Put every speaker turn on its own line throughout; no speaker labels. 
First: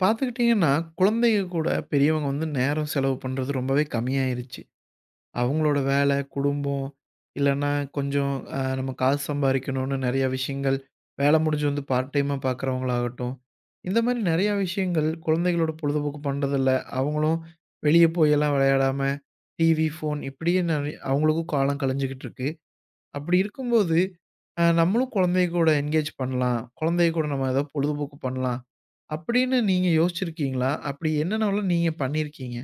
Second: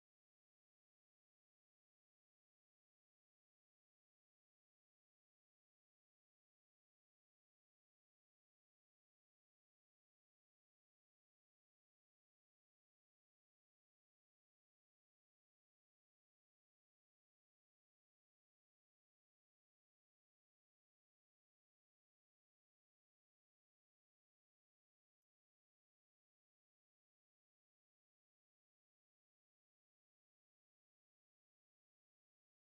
பார்த்துக்கிட்டிங்கன்னா, குழந்தைங்க கூட பெரியவங்க வந்து நேரம் செலவு பண்றது ரொம்பவே கம்மியாயிருச்சு. அவங்களோட வேலை, குடும்பம், இல்லன்னா கொஞ்சம் நம்ம காசு சம்பாரிக்கணும்னு நெறைய விஷயங்கள், வேலை முடிஞ்சு வந்து பார்ட் டைமா பார்க்குறவங்களாகட்டும், இந்த மாரி நெறைய விஷயங்கள் குழந்தைகளோட பொழுதுபோக்கு பண்றதில்ல. அவங்களும் வெளிய போயெல்லாம் விளையாடாம, டிவி, ஃபோன் இப்படியே நெறைய அவங்களுக்கும் காலம் கழிஞ்சுகிட்டு இருக்கு. அப்படி இருக்கும்போது, நம்மளும் குழந்தைய கூட என்கேஜ் பண்ணலாம். குழந்தைய கூட நம்ம ஏதாவது பொழுதுபோக்கு பண்ணலாம். அப்படின்னு நீங்க யோசிச்சிருக்கீங்களா? அப்படி என்னென்னவெல்லாம் நீங்க பண்ணியிருக்கீங்க?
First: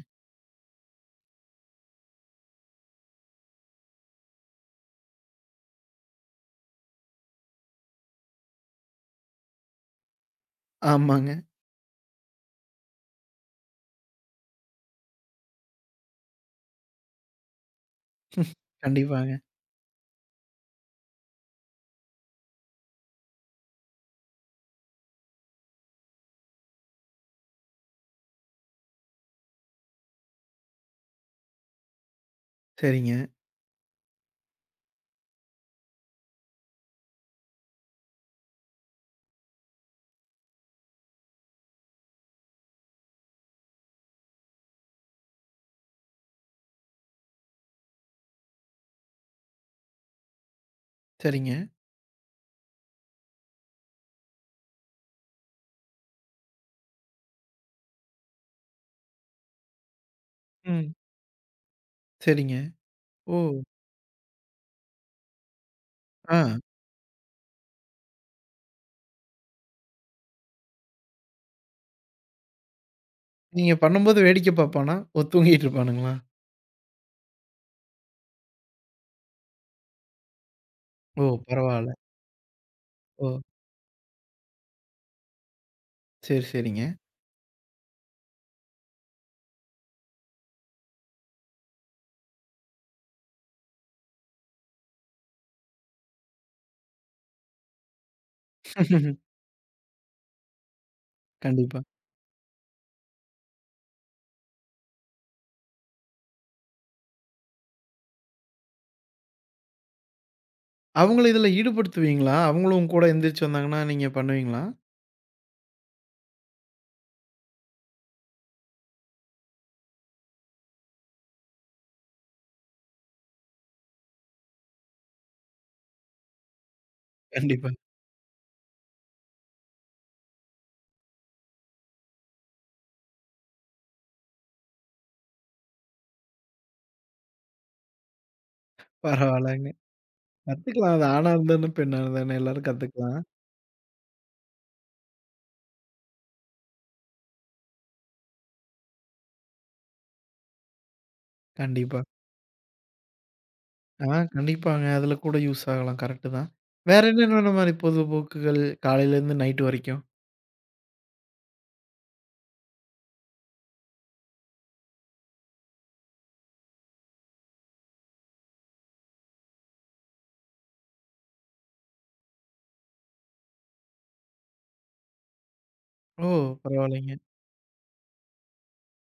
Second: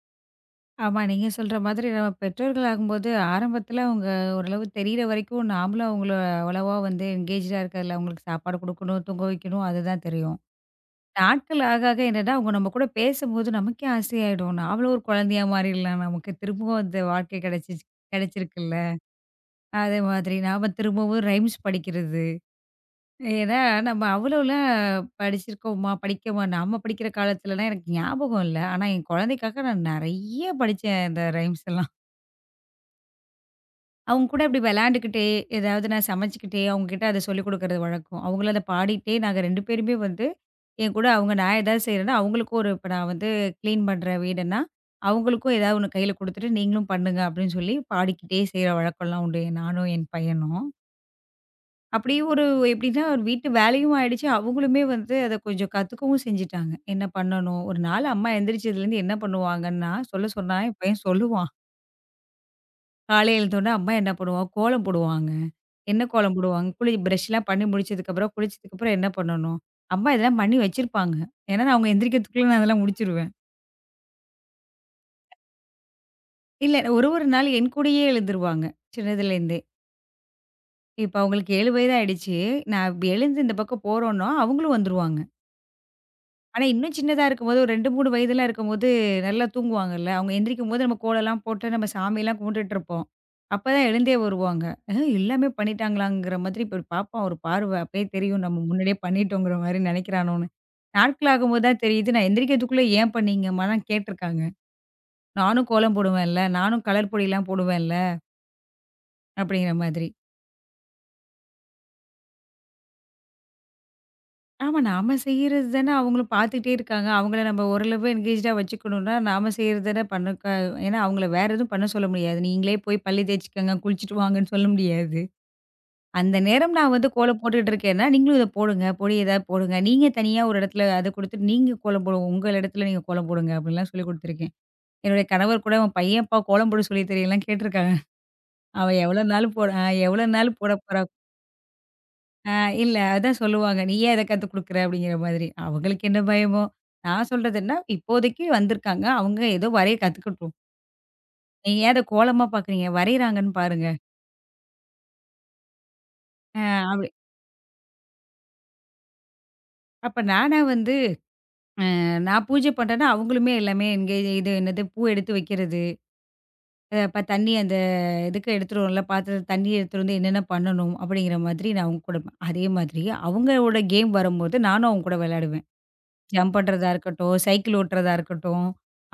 ஆமா. நீங்க சொல்ற மாதிரி நம்ம பெற்றோர்கள் ஆகும்போது, ஆரம்பத்தில அவங்க ஓரளவு தெரியிற வரைக்கும் நாமளும் அவங்கள அவ்வளவா வந்து என்கேஜ்டா இருக்கறதில்ல. அவங்களுக்கு சாப்பாடு குடுக்கணும், தூங்க வைக்கணும் அதுதான் தெரியும்.
ஆமாங்க.
நாட்கள் ஆக ஆக என்னன்னா, அவங்க நம்ம கூட பேசும்போது நமக்கே ஆசையாயிடும். நாமளும் ஒரு குழந்தையா மாறிடலாம். நமக்கு திரும்பவும் அந்த வாழ்க்கை கிடைச்சிருக்குல்ல.
கண்டிப்பாங்க.
அதே மாதிரி நாம திரும்பவும் ரைம்ஸ் படிக்கிறது. ஏன்னா நம்ம அவ்வளோலாம் படிச்சிருக்கோமா, படிக்கோமா நாம படிக்கிற காலத்துலலாம் எனக்கு ஞாபகம் இல்ல. ஆனா என் குழந்தைக்காக நான் நெறைய படிச்சேன் இந்த ரைம்ஸ்லாம்.
சரிங்க,
அவங்க கூட அப்படி விளையாண்டுக்கிட்டே, ஏதாவது நான் சமைச்சுக்கிட்டே, அவங்க கிட்ட அத சொல்லிக் குடுக்குறது வழக்கம். அவங்களும் அத பாடிட்டே நாங்க 2 பேருமே வந்து என் கூட அவங்க நான் ஏதாவது செய்றேன்னா, அவங்களுக்கும் ஒரு இப்ப நான் வந்து கிளீன் பண்றேன் வீடுன்னா, அவங்களுக்கும் ஏதாவது ஒண்ணு கையில குடுத்துட்டு, நீங்களும் பண்ணுங்க அப்படின்னு சொல்லி பாடிக்கிட்டே செய்ற வழக்கம்லாம் உண்டு. நானும் என் பையனும்.
சரிங்க.
அப்படியே ஒரு எப்படின்னா ஒரு வீட்டு வேலையும் ஆயிடுச்சு. அவங்களுமே வந்து அத கொஞ்சம் கத்துக்கவும் செஞ்சுட்டாங்க. என்ன பண்ணணும்? ஒரு நாள் அம்மா எந்திரிச்சதுலேருந்து என்ன பண்ணுவாங்கன்னா, சொல்ல சொன்னா என்
ம்.
பையன் சொல்லுவான்.
சரிங்க. ஓ!
காலையில எழுந்தோனே அம்மா என்ன பண்ணுவா? கோலம் போடுவாங்க. என்ன கோலம்
ஆ.
போடுவாங்க? குளி பிரஷ்லாம் பண்ணி முடிச்சதுக்கப்புறம், குளிச்சதுக்கப்புறம் என்ன பண்ணணும்? அம்மா இதெல்லாம் பண்ணி வச்சிருப்பாங்க. ஏன்னா, நான் அவங்க எந்திரிக்கிறதுக்குள்ள நான் அதெல்லாம் முடிச்சுருவேன்.
நீங்க பண்ணும்போது வேடிக்கை பார்ப்பானா? ஓ! தூங்கிட்டு இருப்பானுங்களா?
இல்ல ஒரு ஒரு நாள் என் கூடயே எழுந்துருவாங்க, சின்னதுலேருந்தே. இப்ப
ஓ!
அவங்களுக்கு 7
பரவால்ல.
வயது ஆயிடுச்சு. நான் இப்ப
ஓ!
எழுந்து இந்த பக்கம் போறோம்ன்னா, அவங்களும் வந்துருவாங்க.
சரி,
ஆனா,
சரிங்க.
இன்னும் சின்னதா இருக்கும்போது ஒரு 2, 3 வயதுலாம் இருக்கும்போது நல்லா தூங்குவாங்கல்ல. அவங்க எந்திரிக்கும்போது நம்ம கோலம்லாம் போட்டு நம்ம சாமிலாம் கும்பிட்டுட்டுருப்போம். அப்பதான் எழுந்தே வருவாங்க. "அ எல்லாமே பண்ணிட்டாங்களாங்கிற" மாதிரி இப்ப பார்ப்பான் ஒரு பார்வை. அப்பயே தெரியும் நம்ம முன்னாடியே பண்ணிட்டோங்கிற மாரி நெனைக்கிறானோன்னு. நாட்களாகும்போது தான்
கண்டிப்பா.
தெரியுது, நான் எந்திரிக்கிறதுக்குள்ள "ஏன் பண்ணீங்கம்மாலாம்?" கேட்டுருக்காங்க. நானும் கோலம் போடுவேன்ல, நானும் கலர் பொடிலாம் போடுவேன்ல, அப்படிங்கிற மாதிரி.
அவங்கள இதுல ஈடுபடுத்துவீங்களா? அவங்களும் உங்க கூட எந்திரிச்சு வந்தாங்கன்னா, நீங்க பண்ணுவீங்களா?
ஆமா. நாம செய்யறது தானே அவங்களும் பார்த்துக்கிட்டே இருக்காங்க. அவங்கள நம்ம ஓரளவு என்கேஜ்டா வச்சுக்கணும்னா, நாம செய்யறது தானே பண்ண க ஏன்னா அவங்கள வேற எதுவும் பண்ண சொல்ல முடியாது. நீங்களே போய் பல்லு தேய்ச்சுக்கங்க, குளிச்சுட்டு வாங்கன்னு சொல்ல முடியாது. அந்த நேரம் நான் வந்து கோலம் போட்டுட்டு
கண்டிப்பா.
இருக்கேன்னா, நீங்களும் இத போடுங்க. பொடி ஏதாவது போடுங்க. நீங்க தனியா ஒரு இடத்துல அத குடுத்துட்டு நீங்க கோலம் போடுங்க. உங்க இடத்துல நீங்க கோலம் போடுங்க அப்படிலாம் சொல்லிக் குடுத்துருக்கேன். என்னுடைய கணவர் கூட, "உன் பையன்ப்பா கோலம் போட சொல்லி தெரியலலாம்" கேட்டுருக்காங்க. அவன் எவ்வளோ நாள் போட
பரவால்லங்க.
அ எவ்வளோ நாள் போட
கத்துக்கலாம்.
போறா?
அது ஆணா இருந்தாலும், பெண்ணா இருந்தாலும்
ஆ
எல்லாரும்
இல்ல.
கத்துக்கலாம்.
அதான் சொல்லுவாங்க. "நீ ஏன் இத கத்துக் குடுக்குற?" அப்படிங்கிற மாதிரி. அவங்களுக்கு என்ன பயமோ? நான் சொல்றதுன்னா, இப்போதைக்கு வந்திருக்காங்க. அவங்க ஏதோ வரைய கத்துக்கட்டும். நீங்க ஏன் அத
கண்டிப்பா.
கோலமா பார்க்குறீங்க? வரையறாங்கன்னு பாருங்க.
ஆ கண்டிப்பாங்க. அதுல கூட யூஸ் ஆகலாம். கரெக்ட்டு தான்.
அ
வேற
அப்படி.
என்னென்ன மாரி பொழுதுபோக்குகள் காலையிலேருந்து நைட் வரைக்கும்?
அப்ப நானா வந்து நான் பூஜை பண்றேன்னா, அவங்களுமே எல்லாமே என்கேஜ் இது இது என்னது பூ எடுத்து வைக்கிறது, அப்ப தண்ணி அந்த இதுக்கு எடுத்துட்டு வருவோம்ல, பாத்திரத்து தண்ணி எடுத்துட்டு வந்து என்னென்ன பண்ணணும் அப்படிங்கிற மாதிரி நான் அவங்க கூட அதே மாதிரி அவங்களோட கேம் வரும்போது நானும் அவங்க கூட விளையாடுவேன்.
ஓ!
ஜம்ப் பண்றதா
பரவாயில்லைங்க.
இருக்கட்டும், சைக்கிள் ஓட்டுறதா இருக்கட்டும்,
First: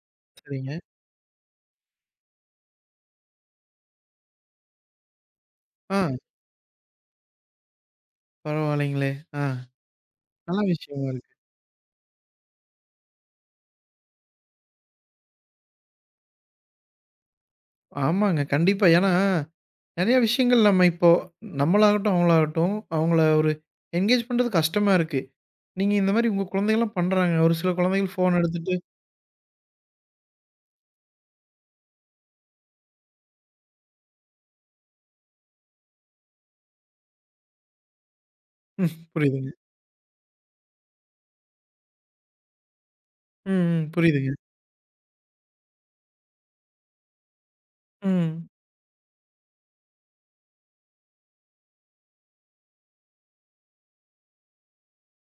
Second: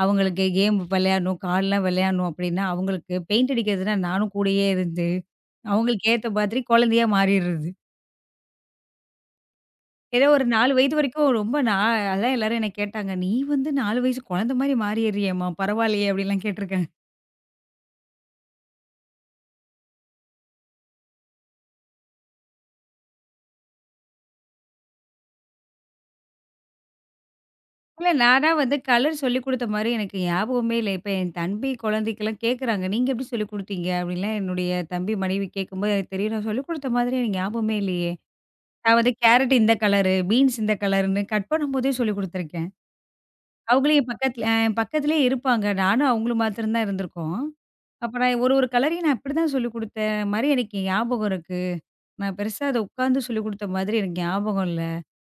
அவங்களுக்கு கேம்
சரிங்க.
விளையாடணும், கார்லாம் விளையாடணும் அப்படின்னா, அவங்களுக்கு பெயிண்ட் அடிக்கிறதுனா நானும் கூடயே இருந்து,
ஆ
அவங்களுக்கு ஏத்த மாதிரி குழந்தையா மாறிடுறது.
பரவாயில்லைங்களே! ஆ
ஏதோ ஒரு
நல்ல
4 வயது
விஷயமா
வரைக்கும்
இருக்கு.
ரொம்ப நான் அதான் எல்லாரும் என்ன கேட்டாங்க, "நீ வந்து 4 வயசு குழந்தை மாரி மாறிடுறியேம்மா, பரவாயில்லையே!" அப்படிலாம் கேட்டுருக்காங்க.
ஆமாங்க. கண்டிப்பா. ஏன்னா, நெறைய விஷயங்கள் நம்ம இப்போ நம்மளாகட்டும், அவங்களாகட்டும் அவங்கள ஒரு என்கேஜ் பண்றது கஷ்டமா இருக்கு. நீங்க இந்த மாரி உங்க குழந்தைகள்லாம் பண்றாங்க. ஒரு சில
இல்ல
குழந்தைகள் ஃபோன்
நானா
எடுத்துட்டு
வந்து கலர் சொல்லிக் குடுத்த மாரி எனக்கு ஞாபகமே இல்ல. இப்ப என் தம்பி குழந்தைக்கெல்லாம் கேட்குறாங்க, "நீங்க எப்படி சொல்லிக் குடுத்தீங்க?" அப்படின்லாம் என்னுடைய தம்பி மனைவி கேட்கும்போது எனக்கு தெரியும். நான் சொல்லிக் குடுத்த மாதிரி எனக்கு ஞாபகமே இல்லையே!
ம்
நான் வந்து
புரியுதுங்க.
கேரட் இந்த கலரு, பீன்ஸ் இந்த கலருன்னு கட் பண்ணும்போதே சொல்லிக் குடுத்துருக்கேன்.
ம், ம்.
அவங்களே என்
புரியுதுங்க.
பக்கத்துல அ என் பக்கத்துலயே இருப்பாங்க. நானும் அவங்களும் மாத்திரம் தான் இருந்திருக்கோம். அப்ப நான்
ம்.
ஒரு ஒரு கலரையும் நான் இப்படிதான் சொல்லிக் குடுத்த மாரி எனக்கு ஞாபகம் இருக்கு. நான் பெருசா அத உட்கார்ந்து சொல்லிக் குடுத்த மாதிரி எனக்கு ஞாபகம் இல்ல.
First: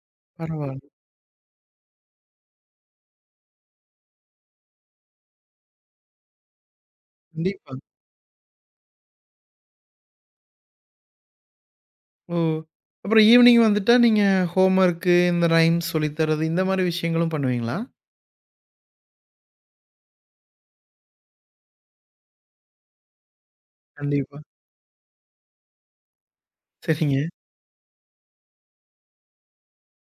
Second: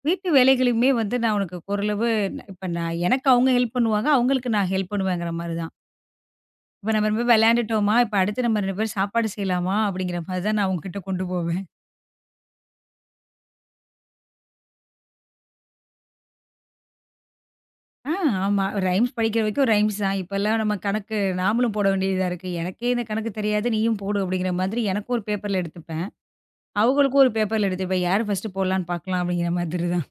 வீட்டு
பரவால்ல.
வேலைகளையுமே வந்து நான் உனக்கு இப்ப நான் எனக்கு அவங்க ஹெல்ப் பண்ணுவாங்க. அவங்களுக்கு நான் ஹெல்ப் பண்ணுவேங்கிற மாரி தான். இப்ப நம்ம ரொம்ப
கண்டிப்பா.
விளையாண்டுட்டோமா, இப்ப அடுத்து நம்ம 2 பேரும் சாப்பாடு செய்யலாமா அப்படிங்கிற மாரி தான் நான் அவங்ககிட்ட கொண்டு போவேன்.
ஓ! அப்புறம் ஈவினிங் வந்துட்டா நீங்க ஹோம் வொர்க்கு, இந்த ரைம்ஸ் சொல்லி தர்றது, இந்த மாரி விஷயங்களும் பண்ணுவீங்களா?
ஆ, ஆமா. ரைம்ஸ் படிக்கிற வரைக்கும் ரைம்ஸ் தான். இப்பல்லாம் நம்ம கணக்கு நாமளும் போட வேண்டியதா இருக்கு. "எனக்கே இந்த கணக்கு தெரியாது, நீயும் போடு"
கண்டிப்பா.
அப்படிங்கிற மாதிரி எனக்கும் ஒரு பேப்பர்ல எடுத்துப்பேன்.
சரிங்க.
அவங்களுக்கும் ஒரு பேப்பர்ல எடுத்துப்பேன். யார் ஃபர்ஸ்ட்டு போடலான்னு பார்க்கலாம் அப்படிங்கிற மாதிரி தான்.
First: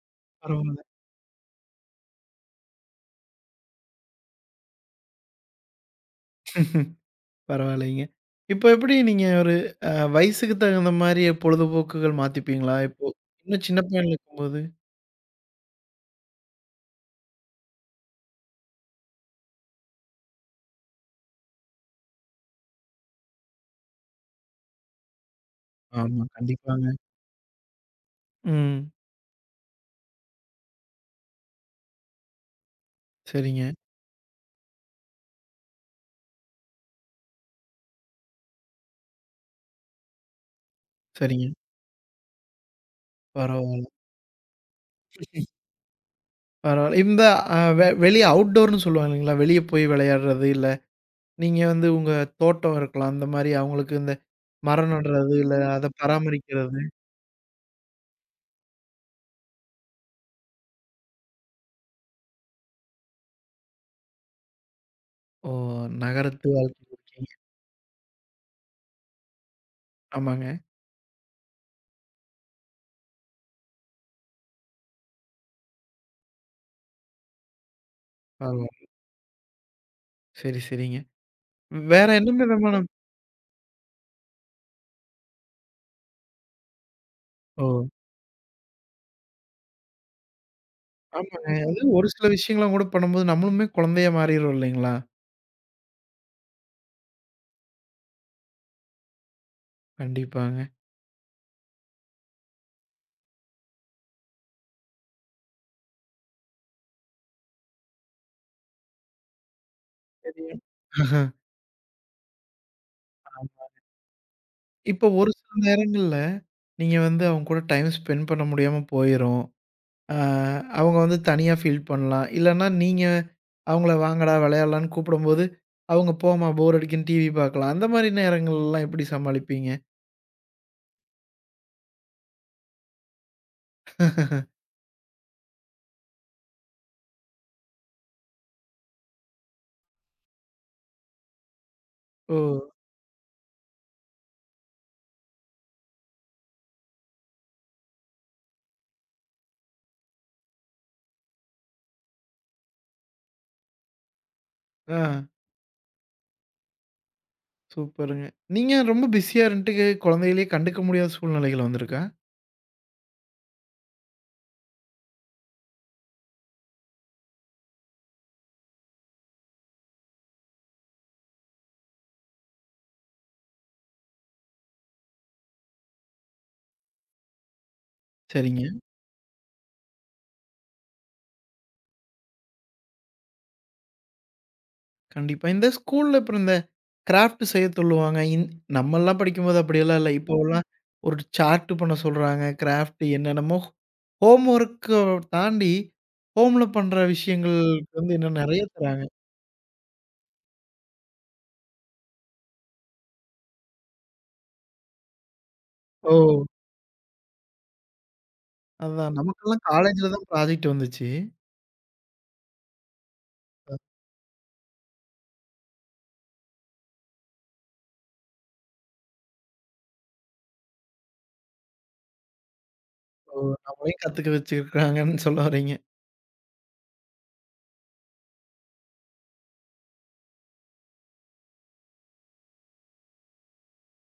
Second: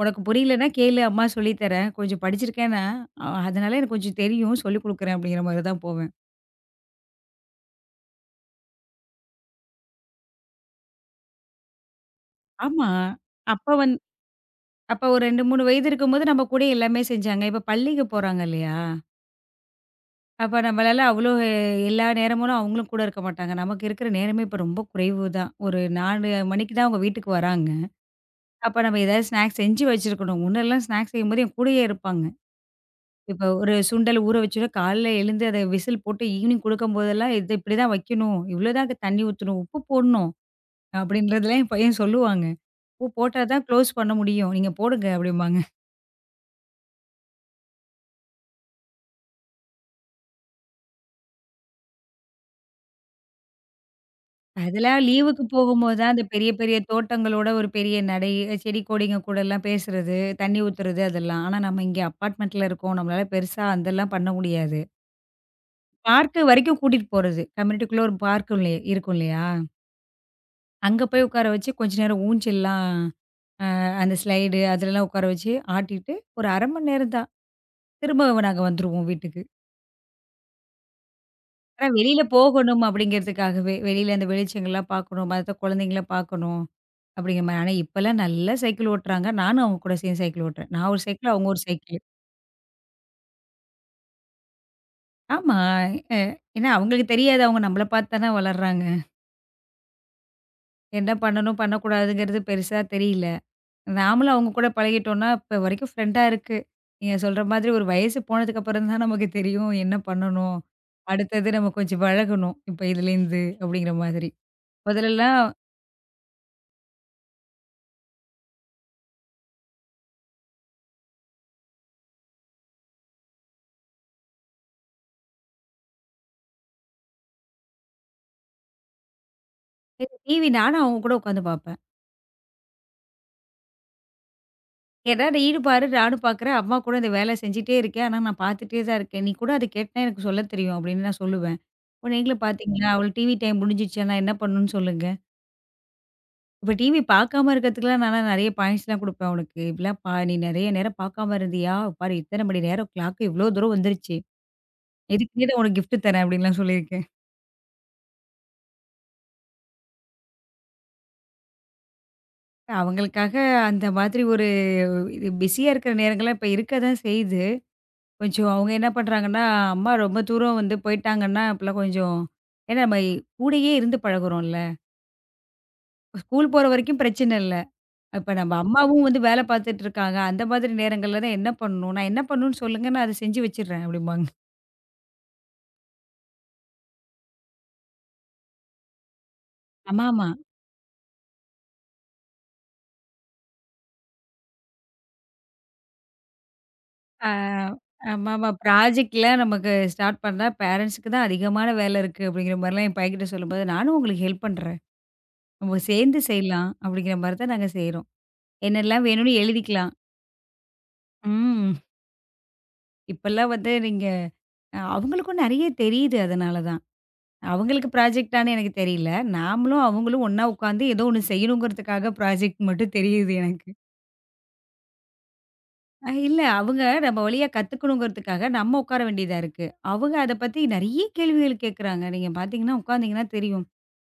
"உனக்கு புரியலன்னா
பரவால்ல,
கேளு, அம்மா சொல்லித் தரேன். கொஞ்சம் படிச்சிருக்கேன்னா, அதனால எனக்கு கொஞ்சம் தெரியும். சொல்லிக் குடுக்குறேன்" அப்படிங்கிற மாரி தான் போவேன்.
பரவால்லைங்க. இப்ப எப்படி நீங்க ஒரு வயசுக்கு தகுந்த மாரி பொழுதுபோக்குகள் மாத்திப்பீங்களா?
ஆமா.
இப்போ இன்னும்
அப்ப
சின்ன
வந்
பையன் இருக்கும்போது?
அப்ப ஒரு 2, 3 வயது இருக்கும்போது நம்ம கூட எல்லாமே செஞ்சாங்க. இப்ப பள்ளிக்கு போறாங்க இல்லையா? அப்ப நம்மளால அவ்வளோ எல்லா நேரமும் அவங்களும் கூட இருக்க மாட்டாங்க. நமக்கு இருக்கிற நேரமே இப்ப ரொம்ப குறைவு தான். ஒரு
ஆமா,
4 மணிக்கு தான்
கண்டிப்பாங்க.
அவங்க வீட்டுக்கு வராங்க. அப்ப
ம்.
நம்ம ஏதாவது ஸ்நாக்ஸ் செஞ்சு வச்சிருக்கணும். முன்னெல்லாம் ஸ்நாக்ஸ் செய்யும்போது என் கூடயே இருப்பாங்க. இப்ப
சரிங்க,
ஒரு சுண்டல் ஊற வச்சோன்னா காலைல எழுந்து அத விசில் போட்டு ஈவினிங் குடுக்கும்போதெல்லாம் இது இப்படிதான் வைக்கணும். இவ்வளோதான் தண்ணி ஊத்தணும். உப்பு போடணும்.
சரிங்க.
அப்படின்றதெல்லாம் என் பையன் சொல்லுவாங்க. உப்பு போட்டா தான்
பரவால்ல,
க்ளோஸ் பண்ண முடியும். நீங்க போடுங்க அப்படிம்பாங்க.
பரவால்ல. இந்த அ வெ வெளிய அவுட்டோர்ன்னு சொல்லுவாங்க இல்லைங்களா? வெளிய போய் விளையாடுறது, இல்ல நீங்க வந்து உங்க தோட்டம் இருக்கலாம். அந்த மாரி அவங்களுக்கு இந்த மரம்
அதெல்லாம்
நடுறது,
லீவுக்கு
இல்ல அத
போகும்போது தான், அந்த பெரிய பெரிய
பராமரிக்கிறது.
தோட்டங்களோட ஒரு பெரிய நடை, செடி கொடிங்க கூடலாம் பேசுறது, தண்ணி ஊத்துறது அதெல்லாம். ஆனா நம்ம இங்க அப்பார்ட்மெண்ட்ல இருக்கோம். நம்மளால பெருசா அதெல்லாம் பண்ண முடியாது.
ஓ!
பார்க்கு
நகரத்து
வரைக்கும்
வாழ்க்கையில
கூட்டிட்டு
இருக்கீங்க.
போறது. கம்யூனிட்டிக்குள்ள ஒரு பார்க் இல்ல இருக்கும் இல்லையா?
ஆமாங்க.
அங்க போய் உட்கார வச்சு கொஞ்ச நேரம் ஊஞ்சல்லாம், அந்த ஸ்லைடு அதுலலாம் உட்கார வச்சு ஆட்டிட்டு, ஒரு 1/2 மணி நேரம் தான். திரும்ப நாங்க
பரவால்ல.
வந்துருவோம் வீட்டுக்கு.
சரி, சரிங்க.
ஆனா
வேற
வெளியில
என்ன விதமான
போகணும் அப்படிங்கிறதுக்காகவே, வெளியில அந்த வெளிச்சங்கள்லாம் பார்க்கணும், மத்த குழந்தைங்கள பார்க்கணும் அப்படிங்கிற மாரி.
ஓ!
ஆனா இப்பலாம் நல்லா சைக்கிள் ஓட்டுறாங்க. நானும் அவங்க கூட சேர்ந்து சைக்கிள் ஓட்டுறேன். நான் ஒரு சைக்கிள், அவங்க
ஆமாங்க.
ஒரு
அது
சைக்கிள்.
ஒரு சில விஷயங்கள்லாம் கூட பண்ணும்போது நம்மளுமே குழந்தையா மாறிர்றோம் இல்லைங்களா?
ஆமா. அ ஏன்னா அவங்களுக்கு தெரியாது. அவங்க நம்மள பார்த்து தானே வளர்றாங்க.
கண்டிப்பாங்க.
என்ன பண்ணணும், பண்ணக்கூடாதுங்கிறது பெருசா தெரியல. நாமளும் அவங்க கூட பழகிட்டோம்னா, இப்ப வரைக்கும் ஃப்ரெண்டா இருக்கு. நீங்க சொல்ற மாதிரி ஒரு வயசு போனதுக்கு அப்புறம் தான் நமக்கு தெரியும் என்ன பண்ணணும்.
தெரியும். இப்போ
அடுத்தது நம்ம கொஞ்சம் பழகணும். இப்ப இதுலேருந்து அப்படிங்கிற மாதிரி.
ஒரு
முதலலாம்
சில நேரங்கள்ல, நீங்க வந்து அவங்க கூட டைம் ஸ்பெண்ட் பண்ண முடியாம போயிரும். அ அவங்க வந்து தனியா ஃபீல் பண்ணலாம். இல்லன்னா நீங்க அவங்கள வாங்கடா விளையாடலான்னு கூப்பிடும்போது, அவங்க போம்மா போர் அடிக்குதுன்னு டிவி பார்க்கலாம். அந்த மாரி நேரங்கள்லாம் எப்படி சமாளிப்பீங்க?
டிவி நானும் அவங்க கூட உட்காந்து பார்ப்பேன். கேட்டா நீனு பாரு, நானும் பார்க்குறேன். அம்மா கூட இந்த வேலை செஞ்சுட்டே இருக்கேன். ஆனா நான் பார்த்துட்டே தான் இருக்கேன். நீ கூட அத கேட்டனா எனக்கு சொல்ல தெரியும் அப்படின்னு நான் சொல்லுவேன். அப்ப
ஓ!
நீங்களும் பார்த்தீங்களா? அவளுக்கு டிவி டைம் முடிஞ்சிருச்சு. நான் என்ன பண்ணணும்னு சொல்லுங்க. இப்ப டிவி பார்க்காம இருக்கிறதுக்குலாம் நான்லாம் நெறைய பாயிண்ட்ஸ்லாம் குடுப்பேன் அவளுக்கு. இப்படிலாம் பா நீ நெறைய நேரம் பார்க்காம இருந்தியா? பாரு இத்தன மணி நேரம் கிளாக் இவ்ளோ தூரம் வந்துருச்சு.
ஆ.
இதுக்குன்னே நான் உனக்கு கிஃப்ட் தரேன் அப்படின்லாம் சொல்லியிருக்கேன்.
சூப்பருங்க. நீங்க ரொம்ப பிஸியா இருந்துட்டு குழந்தைகளையே கண்டுக்க முடியாத சூழ்நிலைகள் வந்திருக்கா?
அவங்களுக்காக அந்த மாதிரி ஒரு இது பிஸியா இருக்கிற நேரங்கள்லாம் இப்ப இருக்க தான் செய்யுது. கொஞ்சம் அவங்க என்ன பண்றாங்கன்னா, அம்மா ரொம்ப தூரம் வந்து போயிட்டாங்கன்னா, அப்பலாம் கொஞ்சம் ஏன்னா நம்ம கூடயே இருந்து பழகுறோம்ல. ஸ்கூல் போற வரைக்கும் பிரச்சனை இல்ல. இப்ப நம்ம
சரிங்க.
அம்மாவும் வந்து வேலை பார்த்துட்டு இருக்காங்க. அந்த மாதிரி நேரங்கள்ல தான் என்ன பண்ணணும்? நான் என்ன பண்ணணும்னு சொல்லுங்க, நான் அத செஞ்சு வச்சுடுறேன் அப்படிம்பாங்க.
கண்டிப்பா, இந்த ஸ்கூல்ல அப்புறம் இந்த கிராஃப்ட் செய்ய சொல்லுவாங்க. நம்மலாம் படிக்கும்போது அப்படியெல்லாம் இல்ல.
ஆமாமா.
இப்போலாம் ஒரு சார்ட் பண்ண சொல்றாங்க. கிராஃப்ட் என்னென்னமோ ஹோம் ஒர்க்க தாண்டி, ஹோம்ல பண்ற
ஆ
விஷயங்களுக்கு வந்து இன்னும்
ஆமாமா.
நெறைய தராங்க.
ப்ராஜெக்ட்லாம் நமக்கு ஸ்டார்ட் பண்ணா பேரண்ட்ஸ்க்கு தான் அதிகமான வேலை இருக்கு அப்படிங்கிற மாரிலாம் என் பையன்கிட்ட சொல்லும்போது, நானும் உங்களுக்கு ஹெல்ப் பண்றேன். நம்ம
ஓ!
சேர்ந்து செய்யலாம் அப்படிங்கிற மாரி தான் நாங்க செய்றோம். என்னெல்லாம்
அதான்
வேணும்னு
நமக்கெல்லாம்
எழுதிக்கலாம்.
காலேஜ்ல தான் ப்ராஜெக்ட் வந்துச்சு.
ம். இப்பல்லாம் வந்து நீங்க அவங்களுக்கும் நெறைய தெரியுது அதனால தான். அவங்களுக்கு ப்ராஜெக்ட்டான்னு எனக்கு தெரியல. நாமளும் அவங்களும் ஒண்ணா உட்காந்து ஏதோ ஒண்ணு செய்யணுங்கிறதுக்காக ப்ராஜெக்ட் மட்டும் தெரியுது
அப்போ
எனக்கு.
நம்மளையும் கத்துக்க வச்சிருக்காங்கன்னு சொல்ல வர்றீங்க.
இல்ல அவங்க நம்ம வழியா கத்துக்கணுங்கிறதுக்காக நம்ம உட்கார வேண்டியதா இருக்கு. அவங்க அத பத்தி நெறைய கேள்விகள் கேட்கறாங்க. நீங்க பார்த்தீங்கன்னா, உட்காந்தீங்கன்னா தெரியும்.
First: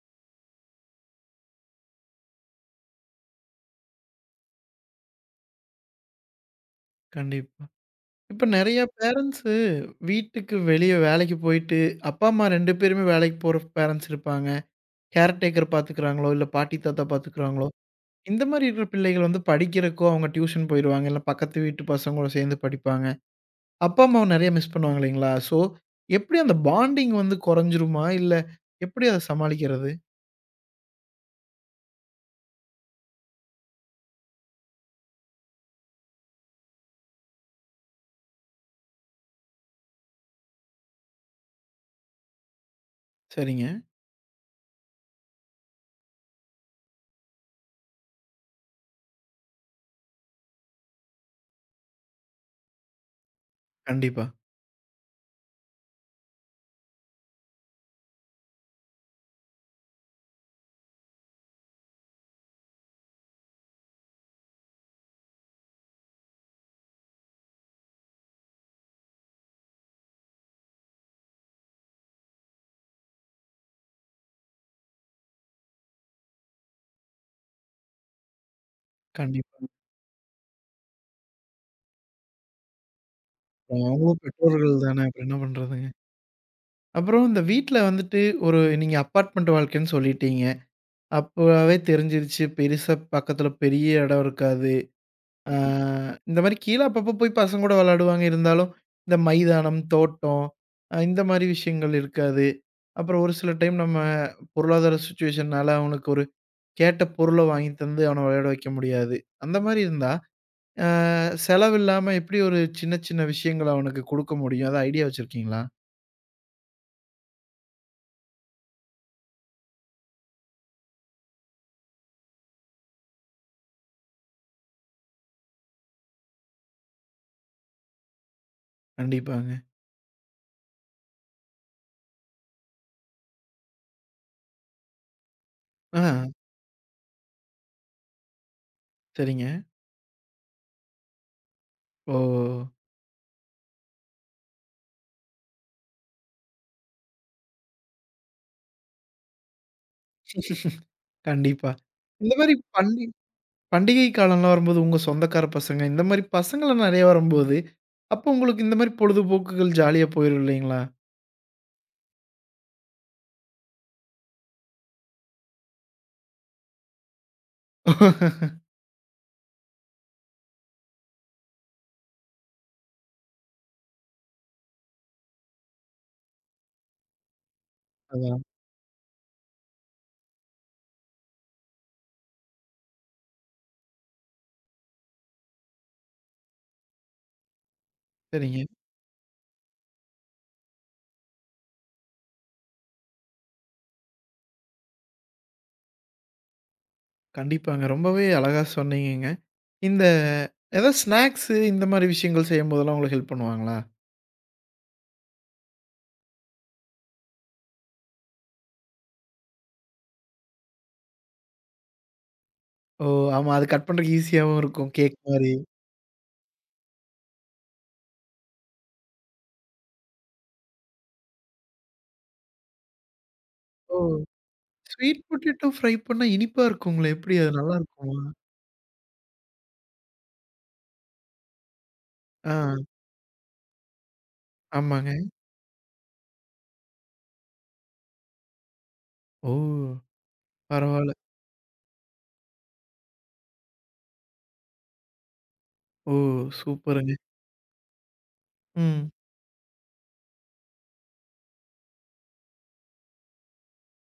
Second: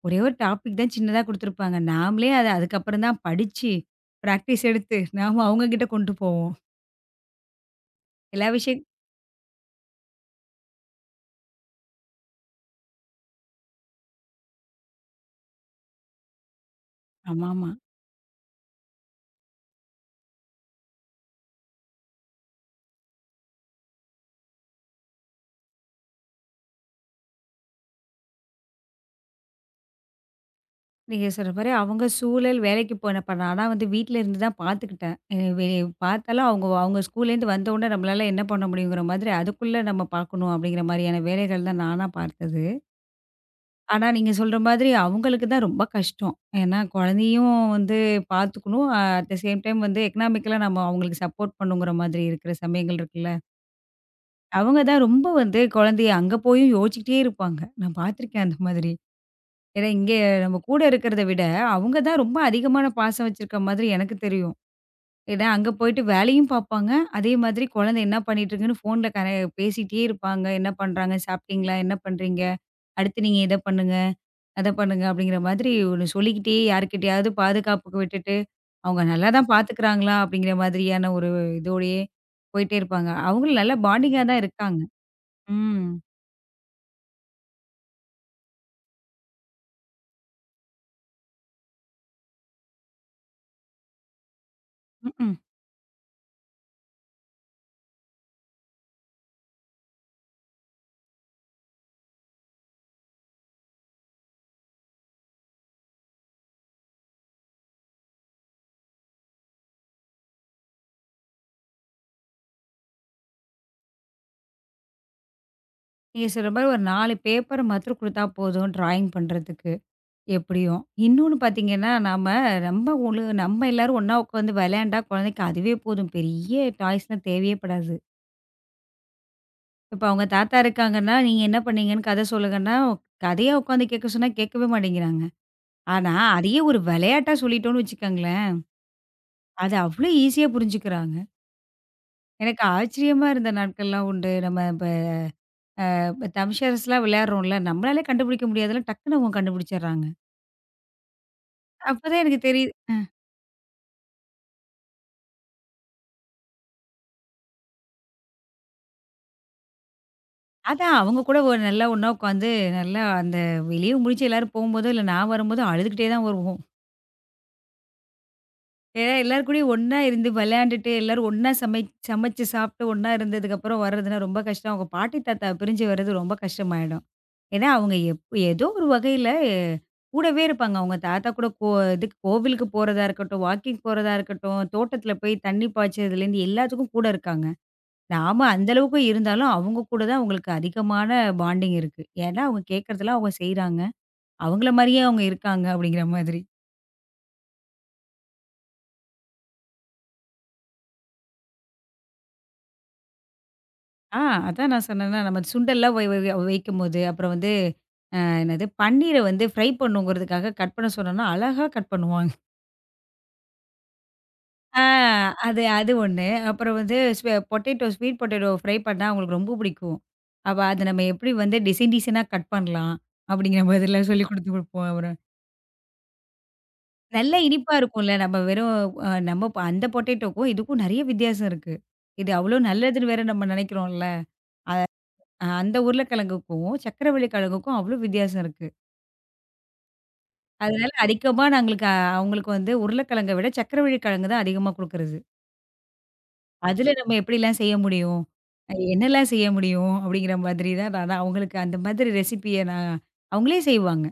ஒரே ஒரு டாபிக் தான் சின்னதா குடுத்துருப்பாங்க. நாமளே அத அதுக்கப்புறம் தான் படிச்சு, பிராக்டிஸ் எடுத்து நாம அவங்க கிட்ட கொண்டு போவோம்.
கண்டிப்பா. இப்ப
எல்லா
நெறைய
விஷயம்
பேரண்ட்ஸ் வீட்டுக்கு வெளிய வேலைக்கு போயிட்டு, அப்பா, அம்மா 2 பேருமே வேலைக்கு போற பேரண்ட்ஸ் இருப்பாங்க. கேர் டேக்கர் பார்த்துக்கிறாங்களோ, இல்ல பாட்டி, தாத்தா பார்த்துக்கிறாங்களோ,
ஆமாமா.
இந்த மாரி இருக்கிற பிள்ளைகள் வந்து படிக்கிறக்கோ அவங்க டியூஷன் போயிருவாங்க. இல்ல பக்கத்து வீட்டு பசங்களோட சேர்ந்து படிப்பாங்க. அப்பா, அம்மாவ நெறைய மிஸ் பண்ணுவாங்க இல்லைங்களா? ஸோ, எப்படி அந்த பாண்டிங் வந்து குறைஞ்சிருமா? இல்ல எப்படி அத சமாளிக்கிறது?
நீங்க சொல்ற மாரி அவங்க சூழல் வேலைக்கு போன இப்ப நானா வந்து வீட்ல இருந்து தான் பார்த்துக்கிட்டேன். அ வெ பார்த்தாலும் அவங்க அவங்க ஸ்கூல்லேருந்து வந்தவுடனே நம்மளால என்ன பண்ண முடியுங்கிற மாதிரி, அதுக்குள்ள நம்ம பார்க்கணும் அப்படிங்கிற மாதிரியான வேலைகள் தான் நானா பார்த்தது.
சரிங்க.
ஆனா நீங்க சொல்ற மாதிரி அவங்களுக்கு தான் ரொம்ப கஷ்டம். ஏன்னா குழந்தையும் வந்து பார்த்துக்கணும். அட் த சேம் டைம் வந்து எக்கனாமிக்கலா நம்ம அவங்களுக்கு சப்போர்ட் பண்ணுங்கிற மாதிரி இருக்கிற சமயங்கள் இருக்குல்ல.
கண்டிப்பா,
அவங்க தான் ரொம்ப வந்து குழந்தைய அங்க போயும் யோசிச்சுக்கிட்டே இருப்பாங்க. நான் பார்த்துருக்கேன் அந்த மாதிரி. ஏன்னா, இங்கே நம்ம கூட இருக்கிறத விட, அவங்க தான் ரொம்ப அதிகமான பாசம் வச்சிருக்க மாதிரி எனக்கு தெரியும். ஏன்னா, அங்க போயிட்டு வேலையும் பார்ப்பாங்க. அதே மாதிரி குழந்தை என்ன பண்ணிட்டுருக்குன்னு ஃபோன்ல கர பேசிட்டே இருப்பாங்க. என்ன பண்றாங்க? சாப்பிட்டீங்களா? என்ன பண்றீங்க? அடுத்து நீங்க இத பண்ணுங்க, அத பண்ணுங்க அப்படிங்கிற மாதிரி ஒண்ணு சொல்லிக்கிட்டே யார்கிட்டயாவது பாதுகாப்புக்கு விட்டுட்டு, அவங்க நல்லா தான்
கண்டிப்பா.
பார்த்துக்கிறாங்களா? அப்படிங்கிற மாதிரியான ஒரு இதோடயே போயிட்டே இருப்பாங்க. அவங்களும் நல்ல
அப்புறம் அவங்களும்
பாண்டிங்கா தான் இருக்காங்க.
பெற்றோர்கள் தானே. அப்புறம் என்ன
ம்.
பண்றதுங்க? அப்புறம் இந்த வீட்ல வந்துட்டு ஒரு நீங்க அபார்ட்மெண்ட் வாழ்க்கைன்னு சொல்லிட்டீங்க. அப்பவே தெரிஞ்சிருச்சு. பெருசா பக்கத்துல பெரிய இடம் இருக்காது.
ம்ஹ்ம்.
ஆ ம். இந்த மாரி கீழ அப்பப்போ போய் பசங்க கூட விளையாடுவாங்க. இருந்தாலும், இந்த மைதானம், தோட்டம் இந்த மாரி விஷயங்கள் இருக்காது. அப்புறம் ஒரு சில டைம் நம்ம பொருளாதார சிச்சுவேஷன்னால அவனுக்கு ஒரு கேட்ட பொருள வாங்கி தந்து அவன விளையாட வைக்க முடியாது. அந்த மாரி இருந்தா, அ செலவில்லாம எப்படி ஒரு சின்ன சின்ன விஷயங்கள அவனுக்கு குடுக்க முடியும்? அது ஐடியா வச்சிருக்கீங்களா?
நீங்க சொல்ற மாரி ஒரு 4 பேப்பர் மாத்திரம் குடுத்தா போதும் ட்ராயிங் பண்றதுக்கு. எப்படியும். இன்னொன்னு பார்த்தீங்கன்னா, நாம ரொம்ப ஒரு நம்ம எல்லாரும் ஒண்ணா உட்காந்து விளையாண்டா குழந்தைக்கு அதுவே போதும். பெரிய டாய்ஸ்லாம் தேவையே படாது.
கண்டிப்பாங்க.
இப்ப அவங்க தாத்தா இருக்காங்கன்னா, "நீங்க என்ன பண்ணீங்கன்னு கதை சொல்லுங்கன்னா" கதையா உட்காந்து கேட்க சொன்னா கேட்கவே மாட்டேங்கிறாங்க.
ஆ
ஆனா, அதையே ஒரு விளையாட்டா சொல்லிட்டோம்னு வச்சுக்கோங்களேன்,
சரிங்க.
அத அவ்ளோ ஈஸியா புரிஞ்சுக்கிறாங்க.
ஓ!
எனக்கு ஆச்சரியமா இருந்த நாட்கள்லாம் உண்டு. நம்ம இப்ப இப்ப தம்ஷேர்ஸ்லாம் விளையாடுறோம்ல, நம்மளாலே கண்டுபிடிக்க முடியாதெல்லாம் டக்குனு அவங்க கண்டுபிடிச்சிடுறாங்க.
கண்டிப்பா.
அப்பதான்
இந்த
எனக்கு
மாரி
தெரியுது
பண்டிகை காலம்லாம் வரும்போது, உங்க சொந்தக்கார பசங்க, இந்த மாரி பசங்கலாம் நெறைய வரும்போது, அப்போ உங்களுக்கு இந்த மாரி பொழுதுபோக்குகள் ஜாலியா போயிரும் இல்லைங்களா?
அதான் அவங்க கூட ஒரு நல்லா ஒண்ணா உட்காந்து, நல்லா அந்த வெளிய முடிச்சு எல்லாரும் போம்போதோ, இல்ல நான் வரும்போதோ அழுதுகிட்டே தான் வருவோம். ஏன்னா எல்லார் கூடயும் ஒண்ணா இருந்து விளையாண்டுட்டு, எல்லாரும் ஒண்ணா சமைச்சு சாப்பிட்டு ஒண்ணா இருந்ததுக்கப்புறம் வர்றதுன்னா ரொம்ப கஷ்டம். அவங்க பாட்டி, தாத்தா பிரிஞ்சு வர்றது ரொம்ப கஷ்டமாயிடும். ஏன்னா அவங்க எப்
அதான்.
ஏதோ ஒரு வகையில கூடவே இருப்பாங்க. அவங்க தாத்தா கூட கோ இதுக்கு கோவிலுக்கு போறதா இருக்கட்டும், வாக்கிங் போறதா இருக்கட்டும், தோட்டத்தில போய் தண்ணி பாய்ச்சறதுலேருந்து எல்லாத்துக்கும் கூட இருக்காங்க. நாம
சரிங்க.
அந்த அளவுக்கு இருந்தாலும், அவங்க கூட தான் உங்களுக்கு அதிகமான பாண்டிங் இருக்கு. ஏன்னா, அவங்க கேட்கறதெல்லாம் அவங்க செய்றாங்க. அவங்கள மாரியே அவங்க இருக்காங்க அப்படிங்கிற மாதிரி.
கண்டிப்பாங்க. ரொம்பவே அழகா சொன்னீங்கங்க. இந்த ஏதாவது ஸ்நாக்ஸு இந்த மாரி விஷயங்கள் செய்யும்போதெல்லாம் உங்களுக்கு ஹெல்ப் பண்ணுவாங்களா?
ஆ அதான் நான் சொன்னேன்னா, நம்ம சுண்டெல்லாம் வை வை வைக்கும்போது, அப்புறம் வந்து என்னது பன்னீர வந்து ஃப்ரை பண்ணுங்கிறதுக்காக கட் பண்ண சொன்னோம்னா, அழகா கட் பண்ணுவாங்க.
ஓ! ஆமா. அது கட் பண்றதுக்கு ஈஸியாவும்
ஆ
இருக்கும். கேக் மாரி.
அது அது ஒண்ணு. அப்புறம் வந்து பொட்டேட்டோ, ஸ்வீட் பொட்டேட்டோ ஃப்ரை பண்ணா அவங்களுக்கு ரொம்ப பிடிக்கும். அப்ப அத நம்ம எப்படி வந்து டிசைன் டிசைனா கட் பண்ணலாம், அப்படிங்கிற
ஓ!
மாதிரிலாம் சொல்லிக் குடுத்து குடுப்போம்.
ஸ்வீட் பொட்டேட்டோ ஃப்ரை பண்ணா இனிப்பா இருக்குங்களே!
நல்ல
எப்படி அது
இனிப்பா இருக்கும்ல.
நல்லாருக்குமா?
நம்ம வெறும் அந்த பொட்டேட்டோக்கும், இதுக்கும் நெறைய வித்தியாசம் இருக்கு. இது
ஆ.
அவ்ளோ நல்லதுன்னு வேற நம்ம நெனைக்கிறோம்ல. அ
ஆமாங்க.
அந்த உருளைக்கிழங்குக்கும், சர்க்கரைவள்ளி கிழங்குக்கும் அவ்ளோ வித்தியாசம் இருக்கு.
ஓ!
அதனால
பரவால்ல.
அதிகமா நாங்களுக்கு அவங்களுக்கு வந்து உருளைக்கிழங்க விட சர்க்கரைவள்ளி கிழங்கு தான் அதிகமா குடுக்குறது.
ஓ!
அதுல நம்ம
சூப்பருங்க.
எப்படிலாம் செய்ய முடியும்?
ம்.
என்னலாம் செய்ய முடியும்? அப்படிங்கிற மாதிரி தான் நான் நான் அவங்களுக்கு அந்த மாதிரி ரெசிபிய நான் அவங்களே செய்வாங்க.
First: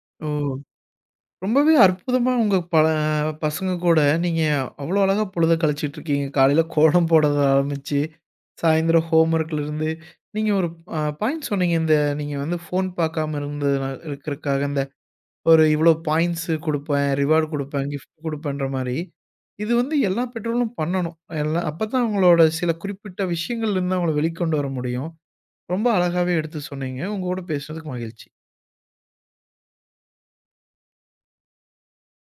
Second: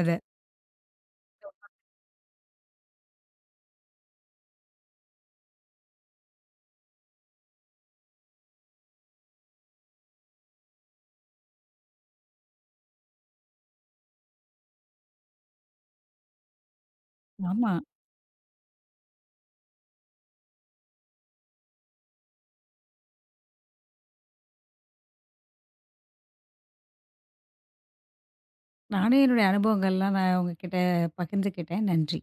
அத.
ஓ! ரொம்பவே அற்புதமா உங்க பல பசங்க கூட நீங்க அவ்வளோ அழகா பொழுத கழிச்சிட்டு இருக்கீங்க. காலையில கோலம் போடுறத ஆரம்பிச்சு, சாயந்தரம் ஹோம்வொர்க்ல இருந்து, நீங்க ஒரு பாயிண்ட் சொன்னீங்க. இந்த நீங்க வந்து ஃபோன் பார்க்காம இருந்ததுனா இருக்கிறதுக்காக இந்த ஒரு இவ்வளோ பாயிண்ட்ஸு குடுப்பேன், ரிவார்ட்
ஆமா.
குடுப்பேன், கிஃப்ட் குடுப்பேன்ற மாரி. இது வந்து எல்லா பெற்றோர்களும் பண்ணணும். எல்லாம் அப்பதான் அவங்களோட சில குறிப்பிட்ட விஷயங்கள்லேருந்து அவங்கள வெளிக்கொண்டு வர முடியும். ரொம்ப அழகாவே எடுத்து சொன்னீங்க. உங்க கூட பேசுனதுக்கு மகிழ்ச்சி.
நானும் என்னுடைய அனுபவங்கள்லாம் நான் உங்ககிட்ட பகிர்ந்துக்கிட்டேன். நன்றி.